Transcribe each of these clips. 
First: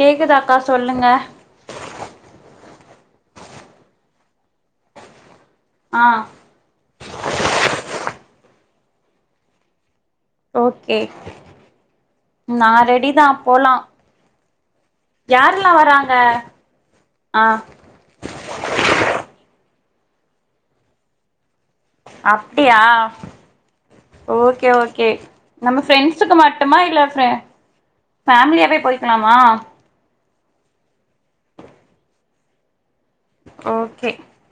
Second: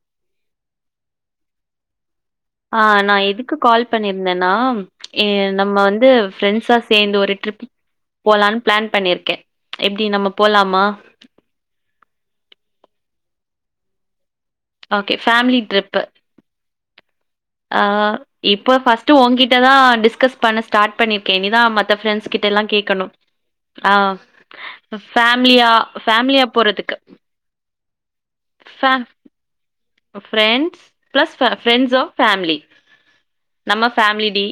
கேக்குதாக்கா சொல்லுங்க ஆ நா எதுக்கு கால் பண்ணியிருந்தேனா ஏ நம்ம ஆ வந்து ஃப்ரெண்ட்ஸா சேந்து ஒரு ட்ரிப் போலான் பிளான் பண்ணீர்க்கே எப்டி நம்ம போலாமா? ஓகே நா ரெடி தா போலா ஓகே ஃபேமிலி யார்ல்லா ட்ரிப்பு. வராங்க ஆ ஆ இப்ப ஃபஸ்ட்டு உங்கிட்ட தா டிஸ்கஸ் பண்ண ஸ்டாட் பண்ணீர்க்கே இனி தா மத் த ஃப்ரெண்ஸ்கிட்டல்லா அப்டியா கேக்கணு ஆ ஓகே அ ஓகே ஃபேம்லியா நம்ம ஃபேம்லியா போறதுக்கு ஃபேம்லியாவே ஃபே போய்க்கலாமா ஃப்ரெண்ட்ஸ் பிளஸ் ஃபர ஃப்ரெண்ட்ஸ் ஆப் ஃபேம்லி நம்ம ஓகே ஃபேம்லிடி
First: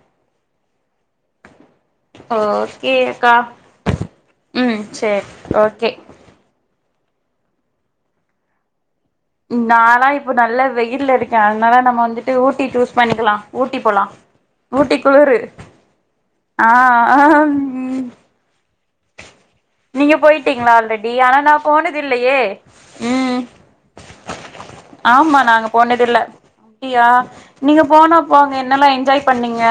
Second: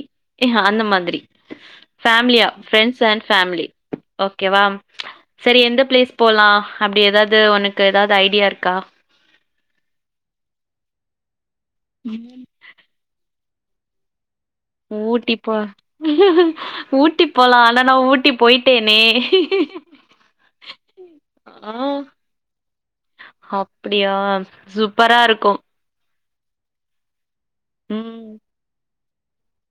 ஏ அந்த மாதிரி ஃபேம்லியா ஃப்ரெண்ட்ஸ் அண்ட் ஓகேக்கா ஃபேம்லி ஓகேவா ம் சேரி சரி எந்த ஓகே ப்ளேஸ் போலா அப்டி எதாவ்து உனக்கு எதாவ்து ஐடியா இருக்கா நாலா இப்ப நல்ல வெயில்ல இருக்கே அத்னால நம்ம வந்துட்டு ம் ஊட்டி சூஸ் பண்ணிக்கலா ஊட்டி போலா ஊட்டி போல் ஆ ஊட்டி போலா ஆனா நா ம் ஊட்டி போய் ட்டேனே நீங்க போய்ட்டீங்ளா ஆல்ரெடி ஆனா நா போனதில்லயே ம் அப்டியா சூப்பரா ஆமா இருக்கு நாங்க போனதில்ல அப்டியா நீங்க போனா ம் போங்க என்னல்லா என்ஜாய் பண்ணீங்க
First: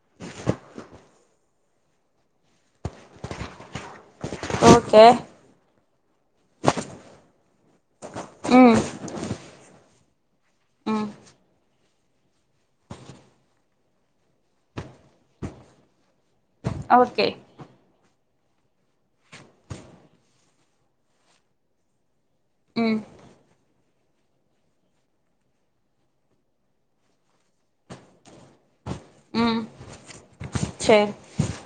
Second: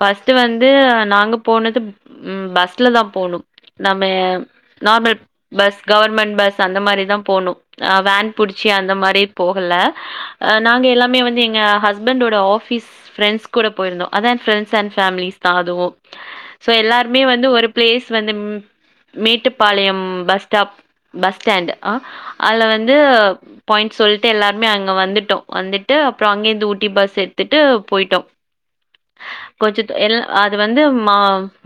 ஃபஸ்ட்டு வந்து நாங்க போனது ம் பஸ்ல தா போனோ நம்ம okay normal bus government bus அந்த மாரி தா போனோ அ வேன் புடிச்சி ம் அந்த மாரி போகல அ நாங்க ம் எல்லாமே வந்து எங்க ஹஸ்பண்டோட ஆஃபீஸ் ஃப்ரெண்ட்ஸ் கூட போயிருந்தோ அதா ஃப்ரெண்ட்ஸ் அண்ட் ஃபேம்லீஸ் தா அதுவு சோ எல்லார்மே ஓகே வந்து ஒரு ப்ளேஸ் வந்து ம் Mettupalayam bus stop bus stand அ அதுல வந்து ம் பாய்ண்ட்ஸ் சொல்ட்டு எல்லார்மே அங்க வந்துட்டோ வந்துட்டு அப்றோ அங்கிர்ந்து ஊட்டி பஸ் எத்துட்டு போய்ட்டோ ம் கொச்சித்து எல் அது வந்து சேரி மா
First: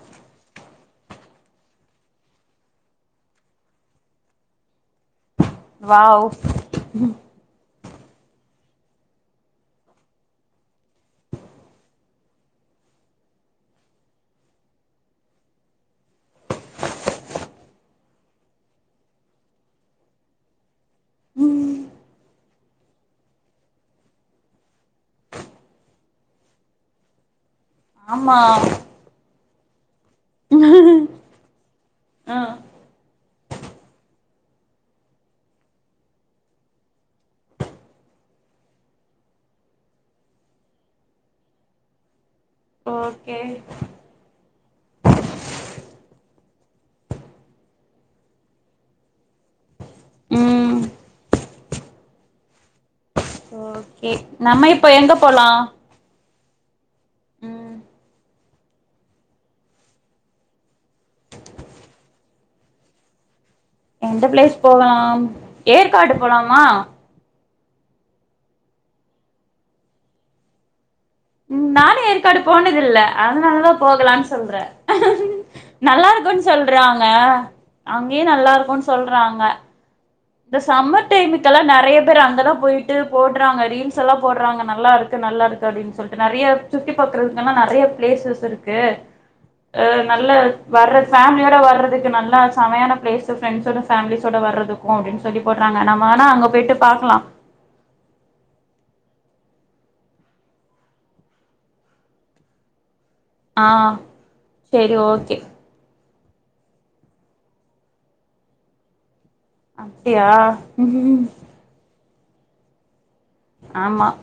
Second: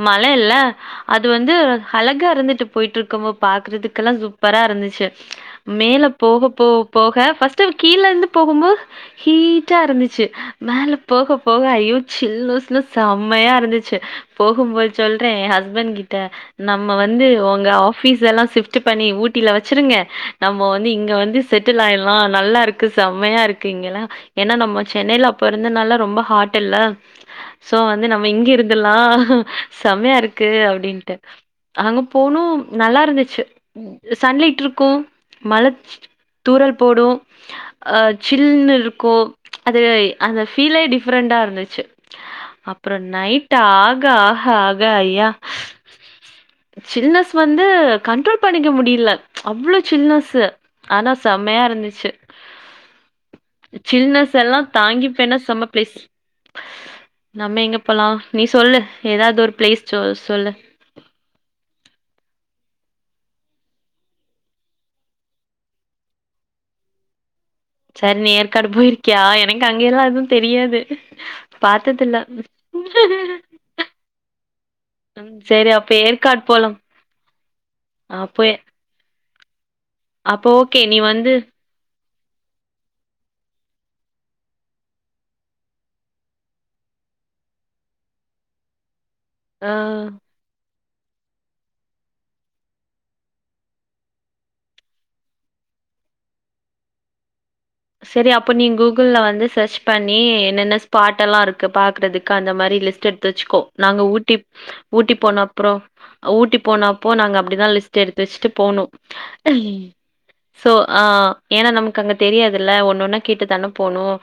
மல இல்ல அது வந்து அழகா இருந்துட்டு போய்ட்ருக்கும்மோ பாக்கறதுக்கெல்லா சூப்பரா இருந்துச்சி மேல வாவ் போக போ போக ஃபஸ்ட் டு கீழ இருந்து போகும்போ ஹீட்டா இருந்துச்சி மேல போக போக ஐயோ சில்லுனஸ்னஸ் செமயா இருந்துச்சி போகும்போ சொல்றே எ ஹஸ்பண்ட் கிட்ட நம்ம வந்து உங்க ஆஃபீஸ் எல்லா சிஃப்ட்டு பண்ணி ஊட்டில வச்சிருங்க நம்ம வந்து இங்க வந்து ம் செட்டில் ஆயர்லா நல்லாருக்கு செம்மயாருக்கு இங்கெல்லா ஏனா நம்ம சென்னைல அப்ப இருந்தனால ரொம்ப ஹாட் இல்ல சோ வந்து நம்ம ஆமா இங்கியே இருந்தர்லா செமயா இருக்கு அப்டின்ட்டு அங்க ஆ போனோ நல்லாருந்துச்சி ம் சன்லைட்ருக்கு மழ தூறல் போடு அ சில்னு இருக்கோ அது ஏ அந்த ஃபீலே டிஃப்ரெண்ட்டா இருந்துச்சு அப்றோ ஓகே நைட்டு ஆக ஆஹ ஆக ஐயா சில்னஸ் வந்து கண்ட்ரோல் பண்ணிக்க முடியில அவ்ளோ சில்னஸ்ஸு ம் ஆனா செம்மையா இருந்துச்சி ஓகே சில்னஸ் எல்லா நம்ம இப்ப எங்க தாங்கிப்பேனா போலா செம்ம ப்ளேஸ் நம்ம ம் எங்க போலா நீ சொல்லு ஏதாவ்தொரு ப்ளேஸ் சொல் சொல்லு எந்த ப்ளேஸ் போலாம் ஏற்காடு போலாமா சரி நீ ஏற்காடு போய்ர்க்கியா எனக்கு அங்கயெல்லா எது தெரியாது ம் நானு பாத்ததில்ல ஏற்காடு போனதில்ல அதுனால் தா போகலான் சொல்றே ம் சரி அப்ப நல்லா ஏற்காடு இருக்குன்னு போலாம் சொல்றாங்க அங்யே அப்போ நல்லா இருக்குன்னு சொல்றாங்க அப்போ இந்த ஓகே நீ சம்மர் வந்து டைமுக்கெல்லாம் நெறையப் யாப்பேர் அங்கதான் போய்ட்டு போடுறாங்க ரீல்ஸ்ஸலாம் போடுறாங்க நல்லா இருக்கு நல்லா இருக்கு அப்டின்னு சொல்ட்டு நறையா சுத்தி பாக்குறதுக்கெல்லாம் நறையா ப்ளேசஸ் இருக்கு ஆ அ நல்ல வர்ற ஃபேமிலியோட வர்றதுக்கு நல்லா சமையான பிளேஸஸ் ஃப்ரண்ட்ஸோட ஃபேமிலிஸ்ஸோட வர்றதுக்கு க்கோம் அப்டின்னு சொல்லி போடுறாங்க நம்ம வேனா அங்க போயிட்டு பாக்லாம் சரி அப்போ நீ கூகுல்ல வந்து சர்ச் பண்ணீ என்னென்ன ஸ்பாட் டெல்லாம் இருக்கு பாக்குறதுக்கு அந்த மாறி லிஸ்ட்டு எடு வச்சுக்கோ ஆ நாங்க ஊட்டி சேரி ஊட்டி ஓகே போன அப்றோம் ஊட்டி போனப்போ நாங்க அப்டிதான் லிஸ்ட் எடுத்து வெச்சுட்டு போணோம் ஈ அப்டியா சோ ஆ ம் ஏன்னா நமக்கு அங்க தெரியாதுல்ல ஒன்னு ஒன்னா கேட்டு தான ஆமா போனும்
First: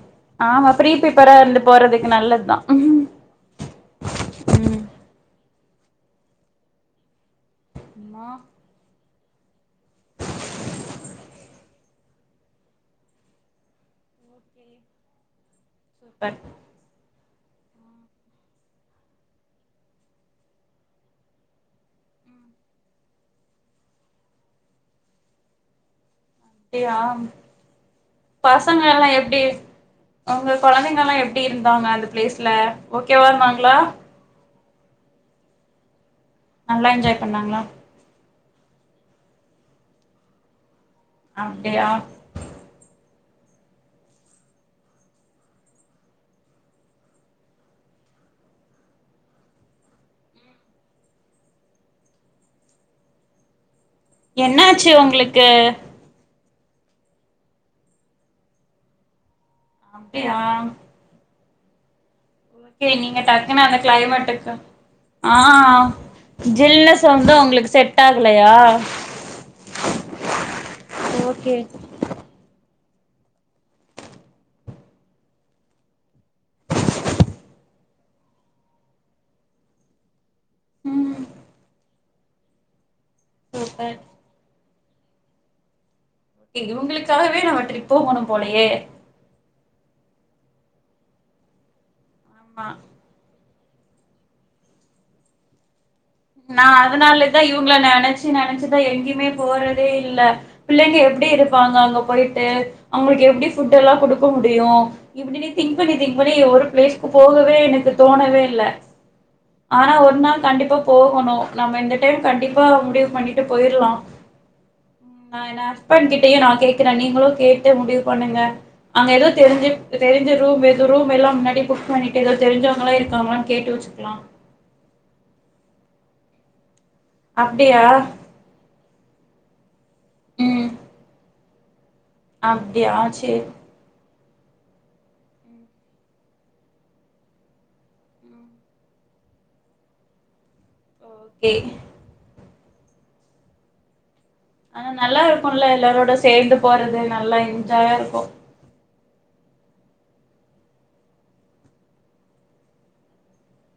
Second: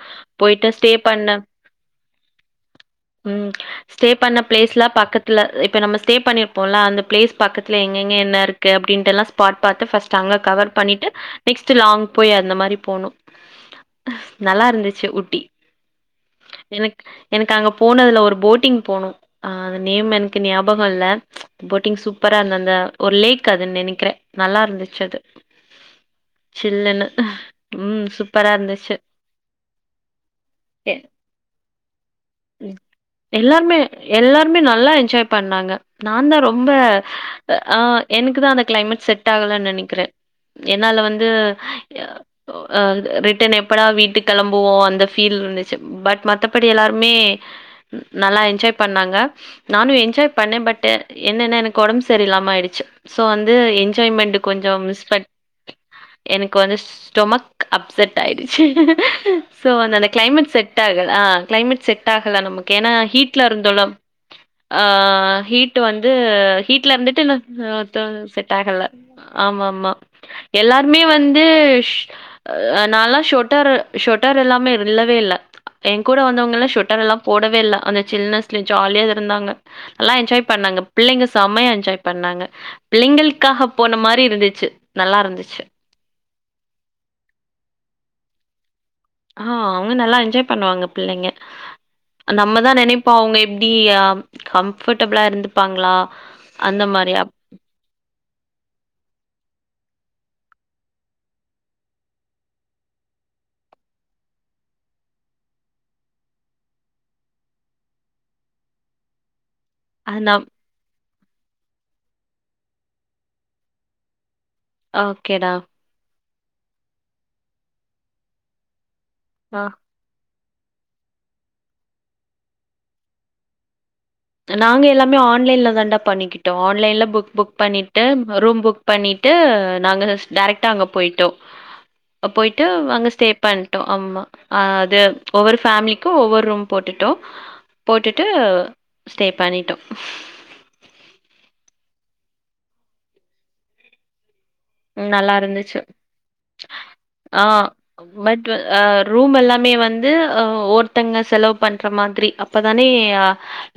ஆமா போய்ட்டு ப்ரீ ஸ்டே ப்ரிப்பரா பண்ண இருந்து போறதுக்கு நல்லதுதா ம் ம் ஸ்டே பண்ண ப்ளேஸ்லாம் பக்கத்துல இப்ப நம்ம ஸ்டே பண்ணிருப்போல்ல அந்த ப்ளேஸ் பக்கத்துல எங்கெங்க மா என்ன இருக்கு ஓகே அப்டின்டெல்லாம் ஸ்பாட் பாத்து ஃபஸ்ட் அங்க கவர் பண்ணிட்டு நெக்ஸ்ட் லாங் போய் அந்த மாநி போனோம் நல்லா இருந்துச்சு ஊட்டி சுப்பர் எனக்கு எனக்கு அங்க போனதுல ஒரு போட்டிங் போணம் அங் அது நேம் எனக்கு ஞாபகம் இல்ல போட்டிங் சூப்பரா இருந்த அந்த ஒரு லேக் அதுன்னு நினைக்கிறன் நல்லா இருந்துச்சு அது அப்டியா சில்லுன்னு ம் சூப்பரா பசங்க இருந்துச்சு. எல்லாம் எப்டி அவங்க எ கொழந்தங்கல்லாம் எப்டி இருந்தாங்க அந்த பிளேஸ்ல ஓகேவா இருந்தாங்களா எல்லாருமே எல்லாருமே நல்லா என்ஜாய் பண்ணாங்க நான்தான் ரொம் ரொம்ப நல்லா என்ஜாய் பண்ணாங்களா ஆ எனக்கு தான் அந்த கிளைமேட் செட் ஆகலனு நினைக்கிறன் என்னால வந்து அப்டியா ரிட்டர்ன் எப்படா வீட்டு கிளம்புவோம் அந்த ஃபீல் இருந்துச்சு பட் மத்தபடி எல்லாரும் மே நல்லா என்ஜாய் பண்ணாங்க நானும் என்ஜாய் பண்ணேன் பட் என்னன்ன எனக்கு உடம்பு சரியில்லாம ஆயிடுச்சு சோ வந்து என்ஜாய்மெண்ட் கொஞ்சம் என்னாச்சு மிஸ் பண் உங்களுக்கு எனக்கு வந்து ஸ்டொமக் அப்செட் ஆயிடுச்சு சோ வந்து அந்த அப்டியா கிளைமேட் செட் ஆகல அ கிளைமேட் செட் ஆகல நமக்கு ஓகே ஏன்னா நீங்க ஹீட்ல டக்குன்னு அந்த இருந்தோல்ல கிளைமேட்டுக்கு ஆ ஆ ஹீட் வந்து ஹீட்ல ஜில்னஸ் வந்து உங்களுக்கு செட் வந்துட்டு செட் ஆகலையா ஆகல ஆமா ஆமா எல்லாருமே வந்து ஓகே நால்லா ஷோட்டரு ஷோட்டரு இல்லாமே இல்லவே இல்ல என் கூட வந்தவங்க எல்லாம் ஷொட்டரெல்லாம் போடவே இல்ல அந்த சில்னஸ்ல ஜாலியா இருந்தாங்க நல்லா என்ஜாய் பண்ணாங்க ம் பிள்ளைங்க செம்மையா என்ஜாய் பண்ணாங்க பிள்ளைங்களுக்காஹ சூப்பர் போன மாறி இருந்துச்சு நல்லா இருந்துச்சு ஏய் இவுங்குளுக்காகவே நாம்ம ட்ரிப்பு போகணும் போலயே ஆ அவுங்க நல்லா என்ஜாய் பண்ணுவாங்க பிள்ளைங்க ஆமா நம்மதான் நினைப் இப்போ அவுங்க எப்டி ஆம் கம்ஃபர்ட்டபுளா இருந்துப்பாங்களா நா அந்த மாரி அப் அதனாலதான் இவுங்ள நெனச்சு நெனச்சு தான் எங்கயுமே போறதே இல்ல பிள்ளைங்க எப்டி இருப்பாங்க அங்க போய்ட்டு அவுங்ளுக்கு எப்டி ஃபுட் எல்லாம் குடுக்க முடியும் இப்டி நீ திங்க் பண்ணி திங்க் பண்ணி ஒரு பிளேஸ்க்கு போகவே எனக்கு தோணவே இல்ல கேட்கவில்லை ஆனா ஒரு நாள் கண்டிப்பா போகணு நம்ம இந்த டைம் கண்டிப்பா முடிவு பண்ணிட்டு போயிர்லா ஆ ஓகேடா. ஏனா ஸ்பெண்ட் கிட்டயு நா கேட்கிறே நீங்களு கேட்டு முடிவு பண்ணுங்க அங்க ஏதோ ஆ தெரிஞ்சு தெரிஞ்ச ரூம் எது ரூம் எல்லா முன்னாடி புக் பண்ணிட்டு ஏதோ தெரிஞ்சவங்களா இருக்காங்களான்னு கேட்டு வச்சுக்கலா நாங்க எல்லாமே ஆன்லைன்ல தான்டா பண்ணிக்கிட்டோ ஆன்லைன்ல புக் புக் அப்டியா பண்ணிட்டு ரூம் புக் பண்ணிட்டு நாங்க ம் டைரக்டா அங்க போயிட்டோ போய்ட்டு அப்டியா அங்க ஸ்டே சேரி பண் ஆமா அது ஒவ்வொரு பேமிலிக்கு ஒவ்வொரு ரூம் போட்டுட்டோ போட்டுட்டு ஸ்டே பண்ணிட்டோ ஹேய் ஆனா நல்லா இருக்கும்ல எல்லாரோட சேந்து போறது நல்லா ஆ என்ஜாயா இருக்கும் பட் அ ரூம் எல்லாமே வந்து அ ஒருத்தங்க செலவு பண்ற மாதிரி அப்பதானே அ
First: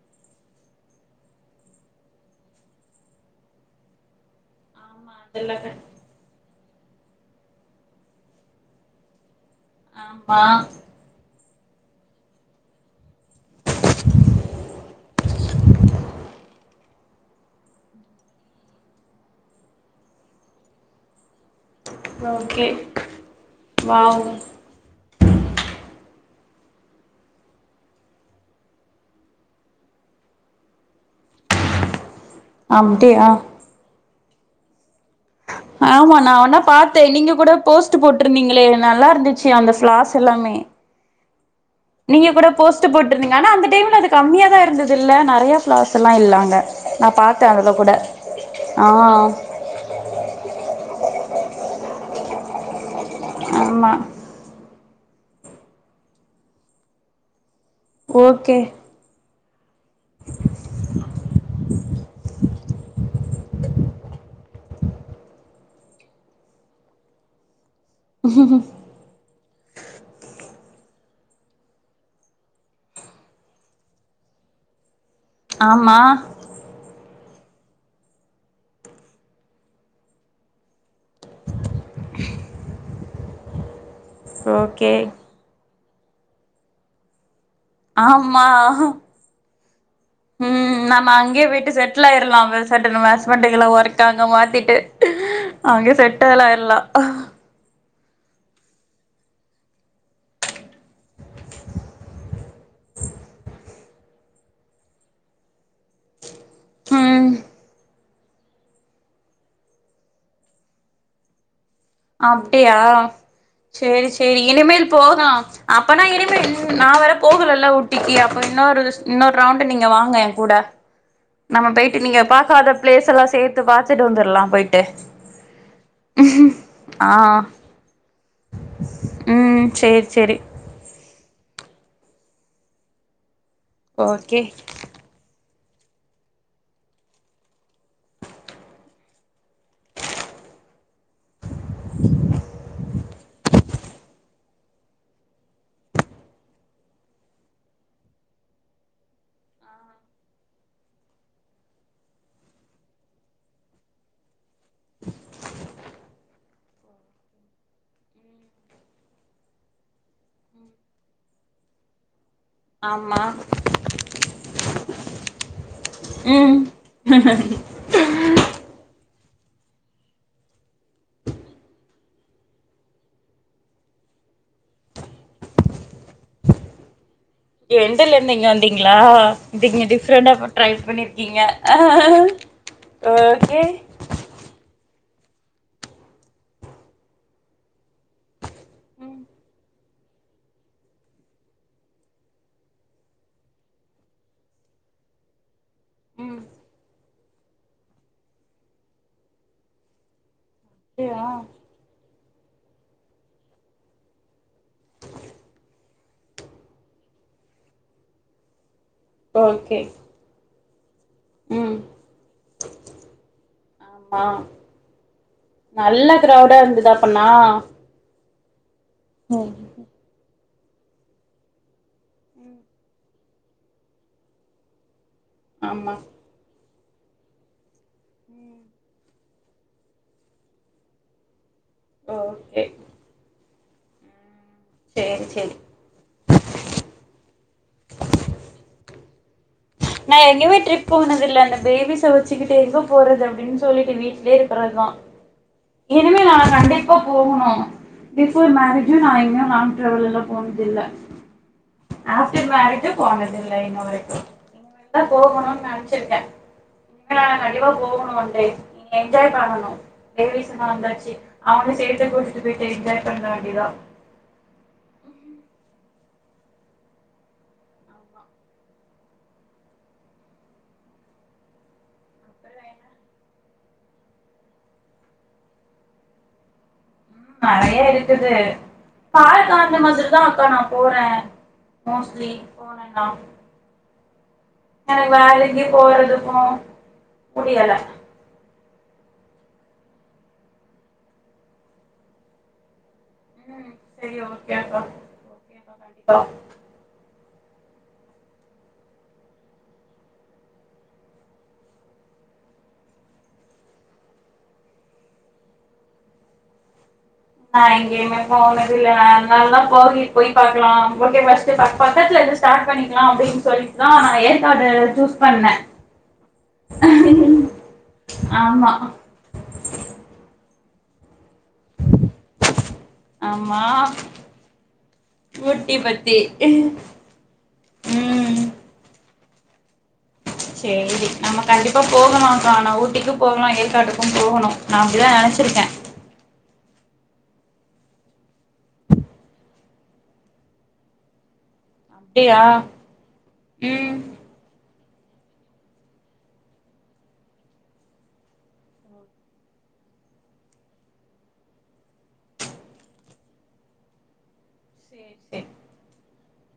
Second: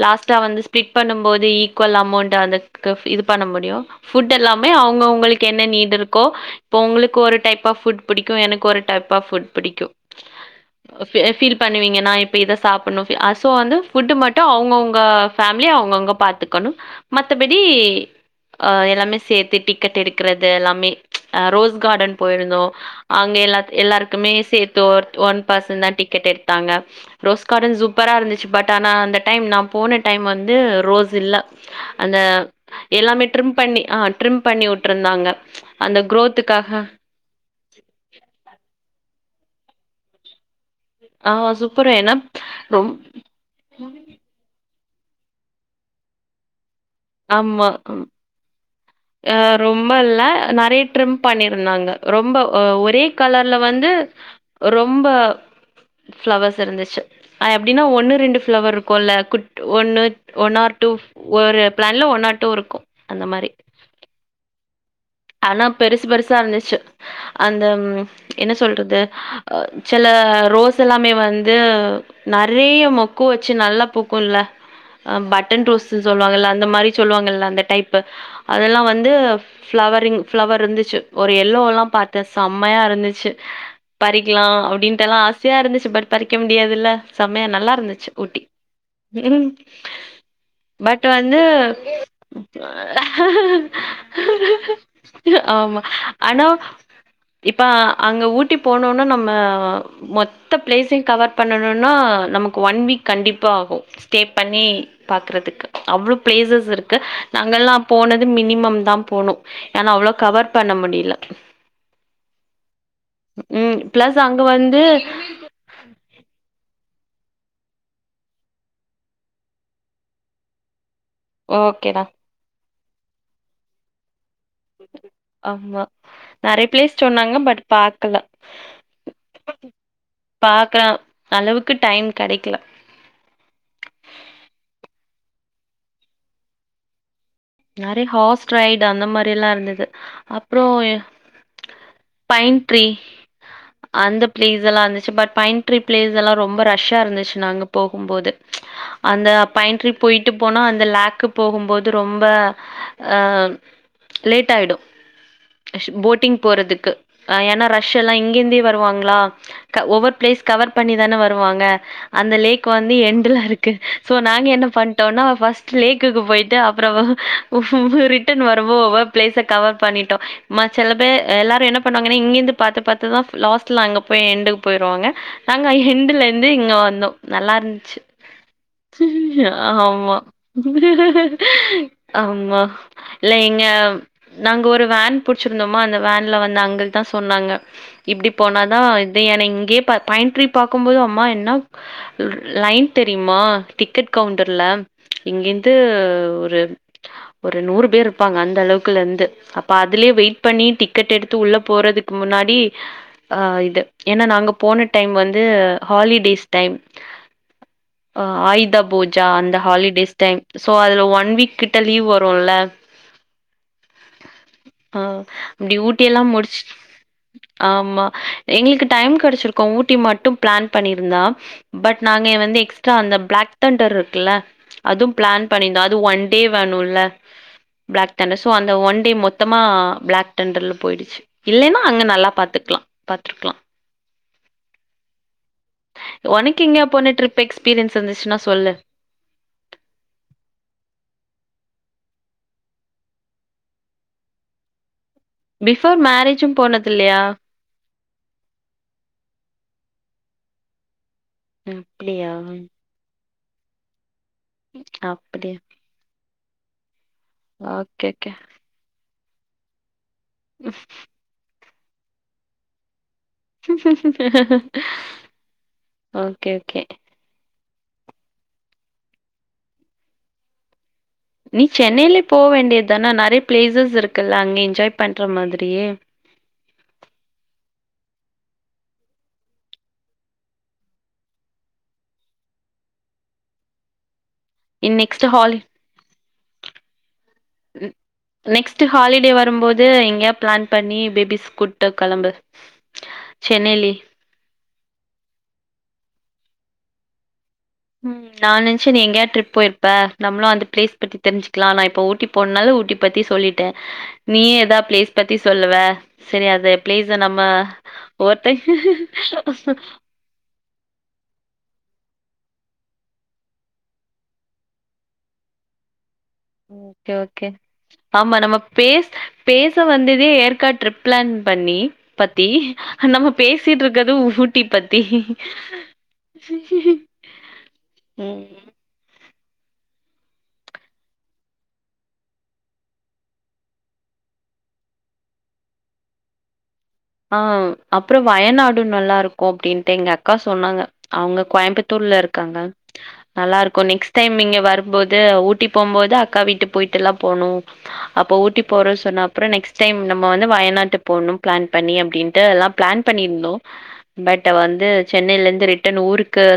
லாஸ்ட்டா வந்து ஸ்பிளிட் பண்ணம் போது ஈக்குவல் அமௌண்ட் அதுக்கு இது பண்ண முடியு ஃபுட் எல்லாமே அவங்க ஆமா அவுங்களுக்கு அதுல என்ன க- நீடு இருக்கோ இப்போ உங்களுக்கு ஒரு டைப் ஆஃப் ஃபுட் புடிக்கும் எனக்கு ஒரு டைப் ஆப் ஃபுட் புடிக்கும் ஆமா ஃபி ஃபீல் பண்ணுவீங்கன்னா இத சாப்பிடணு சோ வந்து ஃபுட்டு் மட்டு அவங்கவுங்க ஃபேமிலிய அவங்கவங்க பாத்துக்கணும் மத்தபடி எல்லாமே சேத்து டிக்கெட் எடுக்கிறது எல்லாமே ரோஸ் கார்டன் போயிருந்தோ ஓகே அங்க எல்லா வாவ் எல்லாருக்குமே சேத் தோ ஒன் பர்சன் தா டிக்கெட் எடுத்தாங்க ரோஸ் கார்டன் சூப்பரா இருந்துச்சு பட் ஆனா அந்த டைம் நா போன டைம் வந்து ரோஸ் இல்ல அந்த எல்லாமே அப்டியா ட்ரிம் பண்ணி ஆ ட்ரிம் பண்ணி விட்டுருந்தாங்க ஆமா நா ஒன்னா பார்த்தே நீங்க கூட போஸ்ட் போட்டிருந்தீங்களே நல்லா இருந்துச்சு அந்த ஃப்ளாஸ் எல்லாமே ஆ சூப்பரு ஏனா ங்க ஆனா அந்த டைம்ல அது கம்மியாதா இருந்ததுல்ல நெறைய ஃபிளார்ஸ்ல்லா இல்ல அங்க நா பாத்தே அதல கூட ஆ ஆ ரொம்ப இல்ல நெறைய ட்ரிம் பண்ணிருந்தாங்க ரொம்ப ஒரே கலர்ல வந்து ஆமா ரொம்ப ஃப்ளவர்ஸ் இருந்துச்சு ஆ எப்டின்னா ஒன்னு ரெண்டு ஓகே ஃப்ளவர் கொள குட் ஒன்னு ஒன் ஆர் டூ ஒரு பிளான்ல ஒன் ஆர் டூ இருக்கும் அந்த மாரி ஆனா பெருசு பெருசா இருந்துச்சு அந்த என்ன சொல்றது செல ரோஸ் எல்லாமே வந்து நறைய மொக்கு வச்சு நல்லா பூக்குல்ல ஆ பட்டன் ஆமா ரோஸ்ஸு சொல்லுவாங்கல்ல அந்த மாரி சொல்லுவாங்கல்ல அந்த டைப்பு அதெல்லா வந்து ஃப்ளவரிங் ஃப்ளவர் இருந்துச்சு ஒரு எல்லோல்லா பாத்தே செம்மையா இருந்துச்சு பறிக்லா ஓகே அப்படின்ட்டெல்லா ஆசையா இருந்துச்சு பட் பறிக்க முடியாதுல்ல செமையா நல்லா இருந்துச்சு ஊட்டி ஆமா ம் பட் நம்ம வந்து அங்கேயே போயிட்டு செட்டில் ஆயிரலா சட்ட நம்ம ஹஸ்பண்டுக்கெல்லா ஒர்க் அங்க மாத்திட்டு ஆமா அங்க செட்டில் ஆனா ஆயிரலா இப்ப அங்க ஊட்டி போனோன்ன நம்ம மொத்த பிளேஸையு கவர் பண்ணணுனா நமக்கு ஒன் வீக் கண்டிப்பா ஆகும் ஸ்டே பண்ணி பாக்கறதுக்கு அவ்ளோ பிளேசஸ் இருக்கு ம் நாங்கல்லா போனது மினிமம் தா போனோ ஏனா அவ்ளோ கவர் பண்ண முடியல அப்டியா ம் சேரி பிளஸ் சேரி அங்க வந்து இனிமேல் போகலா அப்பனா இனிமே நா வேற போகலல்ல ஊட்டிக்கு அப்போ இன்னொரு இன்னொரு ரவுண்டு நீங்க வாங்க ஏ கூட கேட்கவில்லை நம்ம போயிட்டு நீங்க பாக்காத பிளேஸ் எல்லா சேத்து பாத்துட்டு வந்துடலா போயிட்டு ஆமா நறைய பிளேஸ் ஆ சொன்னாங்க பட் பாக்கல ம் சேரி சேரி பாக்கலா அளவுக்கு டைம் கெடைக்கல ஓகே நெறைய ஹார்ஸ் ரைடு அந்த மாரில்லா இருந்தது அப்புறம் பயின் ட்ரீ அந்த பிளேஸ் எல்லா இருந்துச்சு பட் பயின்ட்ரி பிளேஸ் எல்லா ரொம்ப ரஷ்ஷா இருந்துச்சு நாங்க போகும்போது அந்த பயின்ட்ரி போயிட்டு போனா அந்த லாக்கு போகும்போது ரொம் ப அ லேட் ஆயிடு போட்டிங் போறதுக்கு ஏன்னா ரஷ் எல்லா இங்கேந்தே வருவாங்ளா ஒவ்வொர் பிளேஸ் கவர் பண்ணி தானே வருவாங்க அந்த லேக் கு வந்து ஆமா எண்டுல இருக்கு சோ நாங்க என்ன பண்ட்டோனா பஸ்ட் லேக்குக்கு போயிட்டு ம் அப்புறம் ரிட்டன் வருவோவ பிளேஸ கவர் பண்ணிட்டோ ம செல பே எல்லாரும் என்ன பண்ணுவாங்கன்னா இங்கிருந்து பாத்து பாத்துதா லாஸ்ட்ல அங்க போய் எண்டுக்கு போயிருவாங்க நாங்க எண்டுலந்து இங்க வந்தோ நல்லாருந்துச்சு எண்டல இருந்து இங்க வந்தீங்களா இது இங்க ஆமா டிஃப்ரெண்டா ட்ரை பண்ணிருக்கீங்க ஆமா இல்ல ஓகே எங்க நாங்க ஒரு வேன் புடிச்சிருந்தோமா அந்த வேன்ல வந்து அங்குள் தா சொன்னாங்க இப்டி போனாதா ம் இது ஏனா இங்கேயே ப பயின்ட்ரீ பாக்கும்போது அம்மா என்னப் லைன் தெரியுமா டிக்கெட் கவுண்டர்ல இங்கேந்து ம் ஒரு ஒரு நூறு பேர் இருப்பாங்க அந்த அளவுக்கு லெந்து அப்ப அதுலயே வெயிட் பண்ணி டிக்கெட் அப்டியா எடுத்து உள்ள போறதுக்கு முன்னாடி ஆ இது ஏன்னா நாங்க போன டைம் வந்து ஹாலிடேஸ் டைம் அ ஆயுத பூஜா அந்த ஓகே ஹாலிடேஸ் டைம் சோ அதுல ஒன் வீக் ம் ட்ட லீவ் வருல்ல ஆமா அ இப்டி ஊட்டி நல்ல எல்லாம் கிரௌடா முடிச்சு இருந்ததா அப்பனா ஆமா எங்களுக்கு டைம் ம் கெடைச்சிருக்கு ஊட்டி மட்டும் பிளான் பண்ணியிருந்தா பட் நாங்க வந்து எக்ஸ்ட்ரா அந்த பிளாக் தண்டர் இருக்குல்ல அதும் ப்ளான் பண்ணிருந்தோ ஆமா அது ஒன் டே வேணுல்ல ப்ளாக் டண்ட சோ அந்த ஒன் டே மொ த்தமா ப்ளாக் தண்டர்ல போயிடுச்சு இல்லேன்னா அங்க நல்லா ஓகே பாத்துக்கலா பாத்துருக்கலா சேரி சேரி உனக்கு எங்கயா போன ட்ரிப் எக்ஸ்பீரியன்ஸ் இருந்துச்சுன்னா சொல்லு நா எங்கயுமே ட்ரிப் போனதில்ல‌ இந்த பேபிஸ வச்சுக்கிட்டு எங்க போறது அப்டினு சொல்லிட்டு வீட்லே இருக்கறதுதா [inaudible] இனிமே நாம மேரேஜும் போனது கண்டிப்பா இல்லையா போகணு பிஃபோர் மேரேஜு நா எங்கயு லங் டிராவல் எல்லா போனதில்ல ஆஃப்டர் அப்டியா மேரஜு போனதில்ல இன்ன வரைக்கு அப்படியா? போகணுனு நென்ச்சிருக்கே ஆ கண்டிப்பா ஓகே, ஓகே. போகணும்டே என்ஜாய் பண்ண மாட்டோ பேபிஸ்னா வந்தாச்சு அவனு சேத்து கூட்டிட்டு போயிட்டு என்ஜாய் பண்ற ஓகே ஓகே ஆமா நீ சென்னையிலே போ அப்றோ என்ன வேண்டியதானா நெறைய ப்ளேசஸ் இருக்குல்ல அங்க என்ஜாய் பண்ற மாதிரியே நறையா இருக்குது கால காரணமா வெச்சுட்டு தா அக்கா நா போறே மோஸ்ட்லி போன எடோ [inaudible] எனக்கு நெக்ஸ்ட் வேற ஹாலி எங்கயு போறதுக்கு முடியல ம் நெக்ஸ்ட் ஹாலிடே வரும்போது எங்கயா பிளான் பண்ணி பேபிஸ் கூட்டு கெளம்பு ம் சென்னையிலே. செரி ஓகேக்கா ஓ கண்டிப்பா ம் நா நெனச்சே நீ எங்கயா ட்ரிப் போயிருப்ப நம்ளு அந்த பிளேஸ் பத்தி தெரிஞ்சிக்கலா நா இப்போ ஊட்டிப் போணால ஊட்டி பத்தி சொல்லிட்டே நீயு ஏதா பிளேஸ் பத்தி சொல்லுவ செரி அதெப் பிளேஸ்ஸ நம்ம நா எங்கேயுமே ஒரு டைம் போனது இல்ல அதனாலதா போகி போய் பாக்லா ஓகே ஃபஸ்ட்டு பக்கத்துல இருந்து ஸ்டார்ட் பண்ணிக்கலா அப்டின்னு சொல்லிட்டுதா நாங்க ஏற்காடு சூஸ் பண்ணே ஓகே ஓகே ஆமா நம்ம பேஸ் பேச வந்ததே ஏற்காடு ட்ரிப் ப்ளான் பண்ணி பத்தி நம்ம ஆமா பேசிட்டு இருக்கது ஊட்டி பத்தி ஊட்டி பத்தி ம் சேரி நம்ம கண்டிப்பா போகலாகா ஆனா ஊட்டிக்கு போகலா ஏற்காட்டுக்கு போகணு நா அப்டிதா நெனச்சிருக்கே ஆ அப்றோ வயநாடு நல்லா ருக்கு அப்டின்ட்டு எங்க அக்கா சொன்னாங்க அவுங்க கோயம்பத் தூர்ல அப்டியா இருக்காங்க நல்லா இருக்கு ம் நெக்ஸ் டைம் இங்க வரும்போது ஊட்டி போம்போது அக்கா வீட்டு போயிட்டு எல்லா போணு அப்போ ஊட்டி போறே சொன்ன அப்பறோ நெக்ஸ்ட் டைம் நம்ம வந்து வயநாட்டு போணு ப்ளான் பண்ணி அப்டின்டு அதல்லா ப்ளான் பண்ணிருந்தோ பட் வந்து சேரி சேரி சென்னைலருந்து ரிட்டன் ஊருக்கு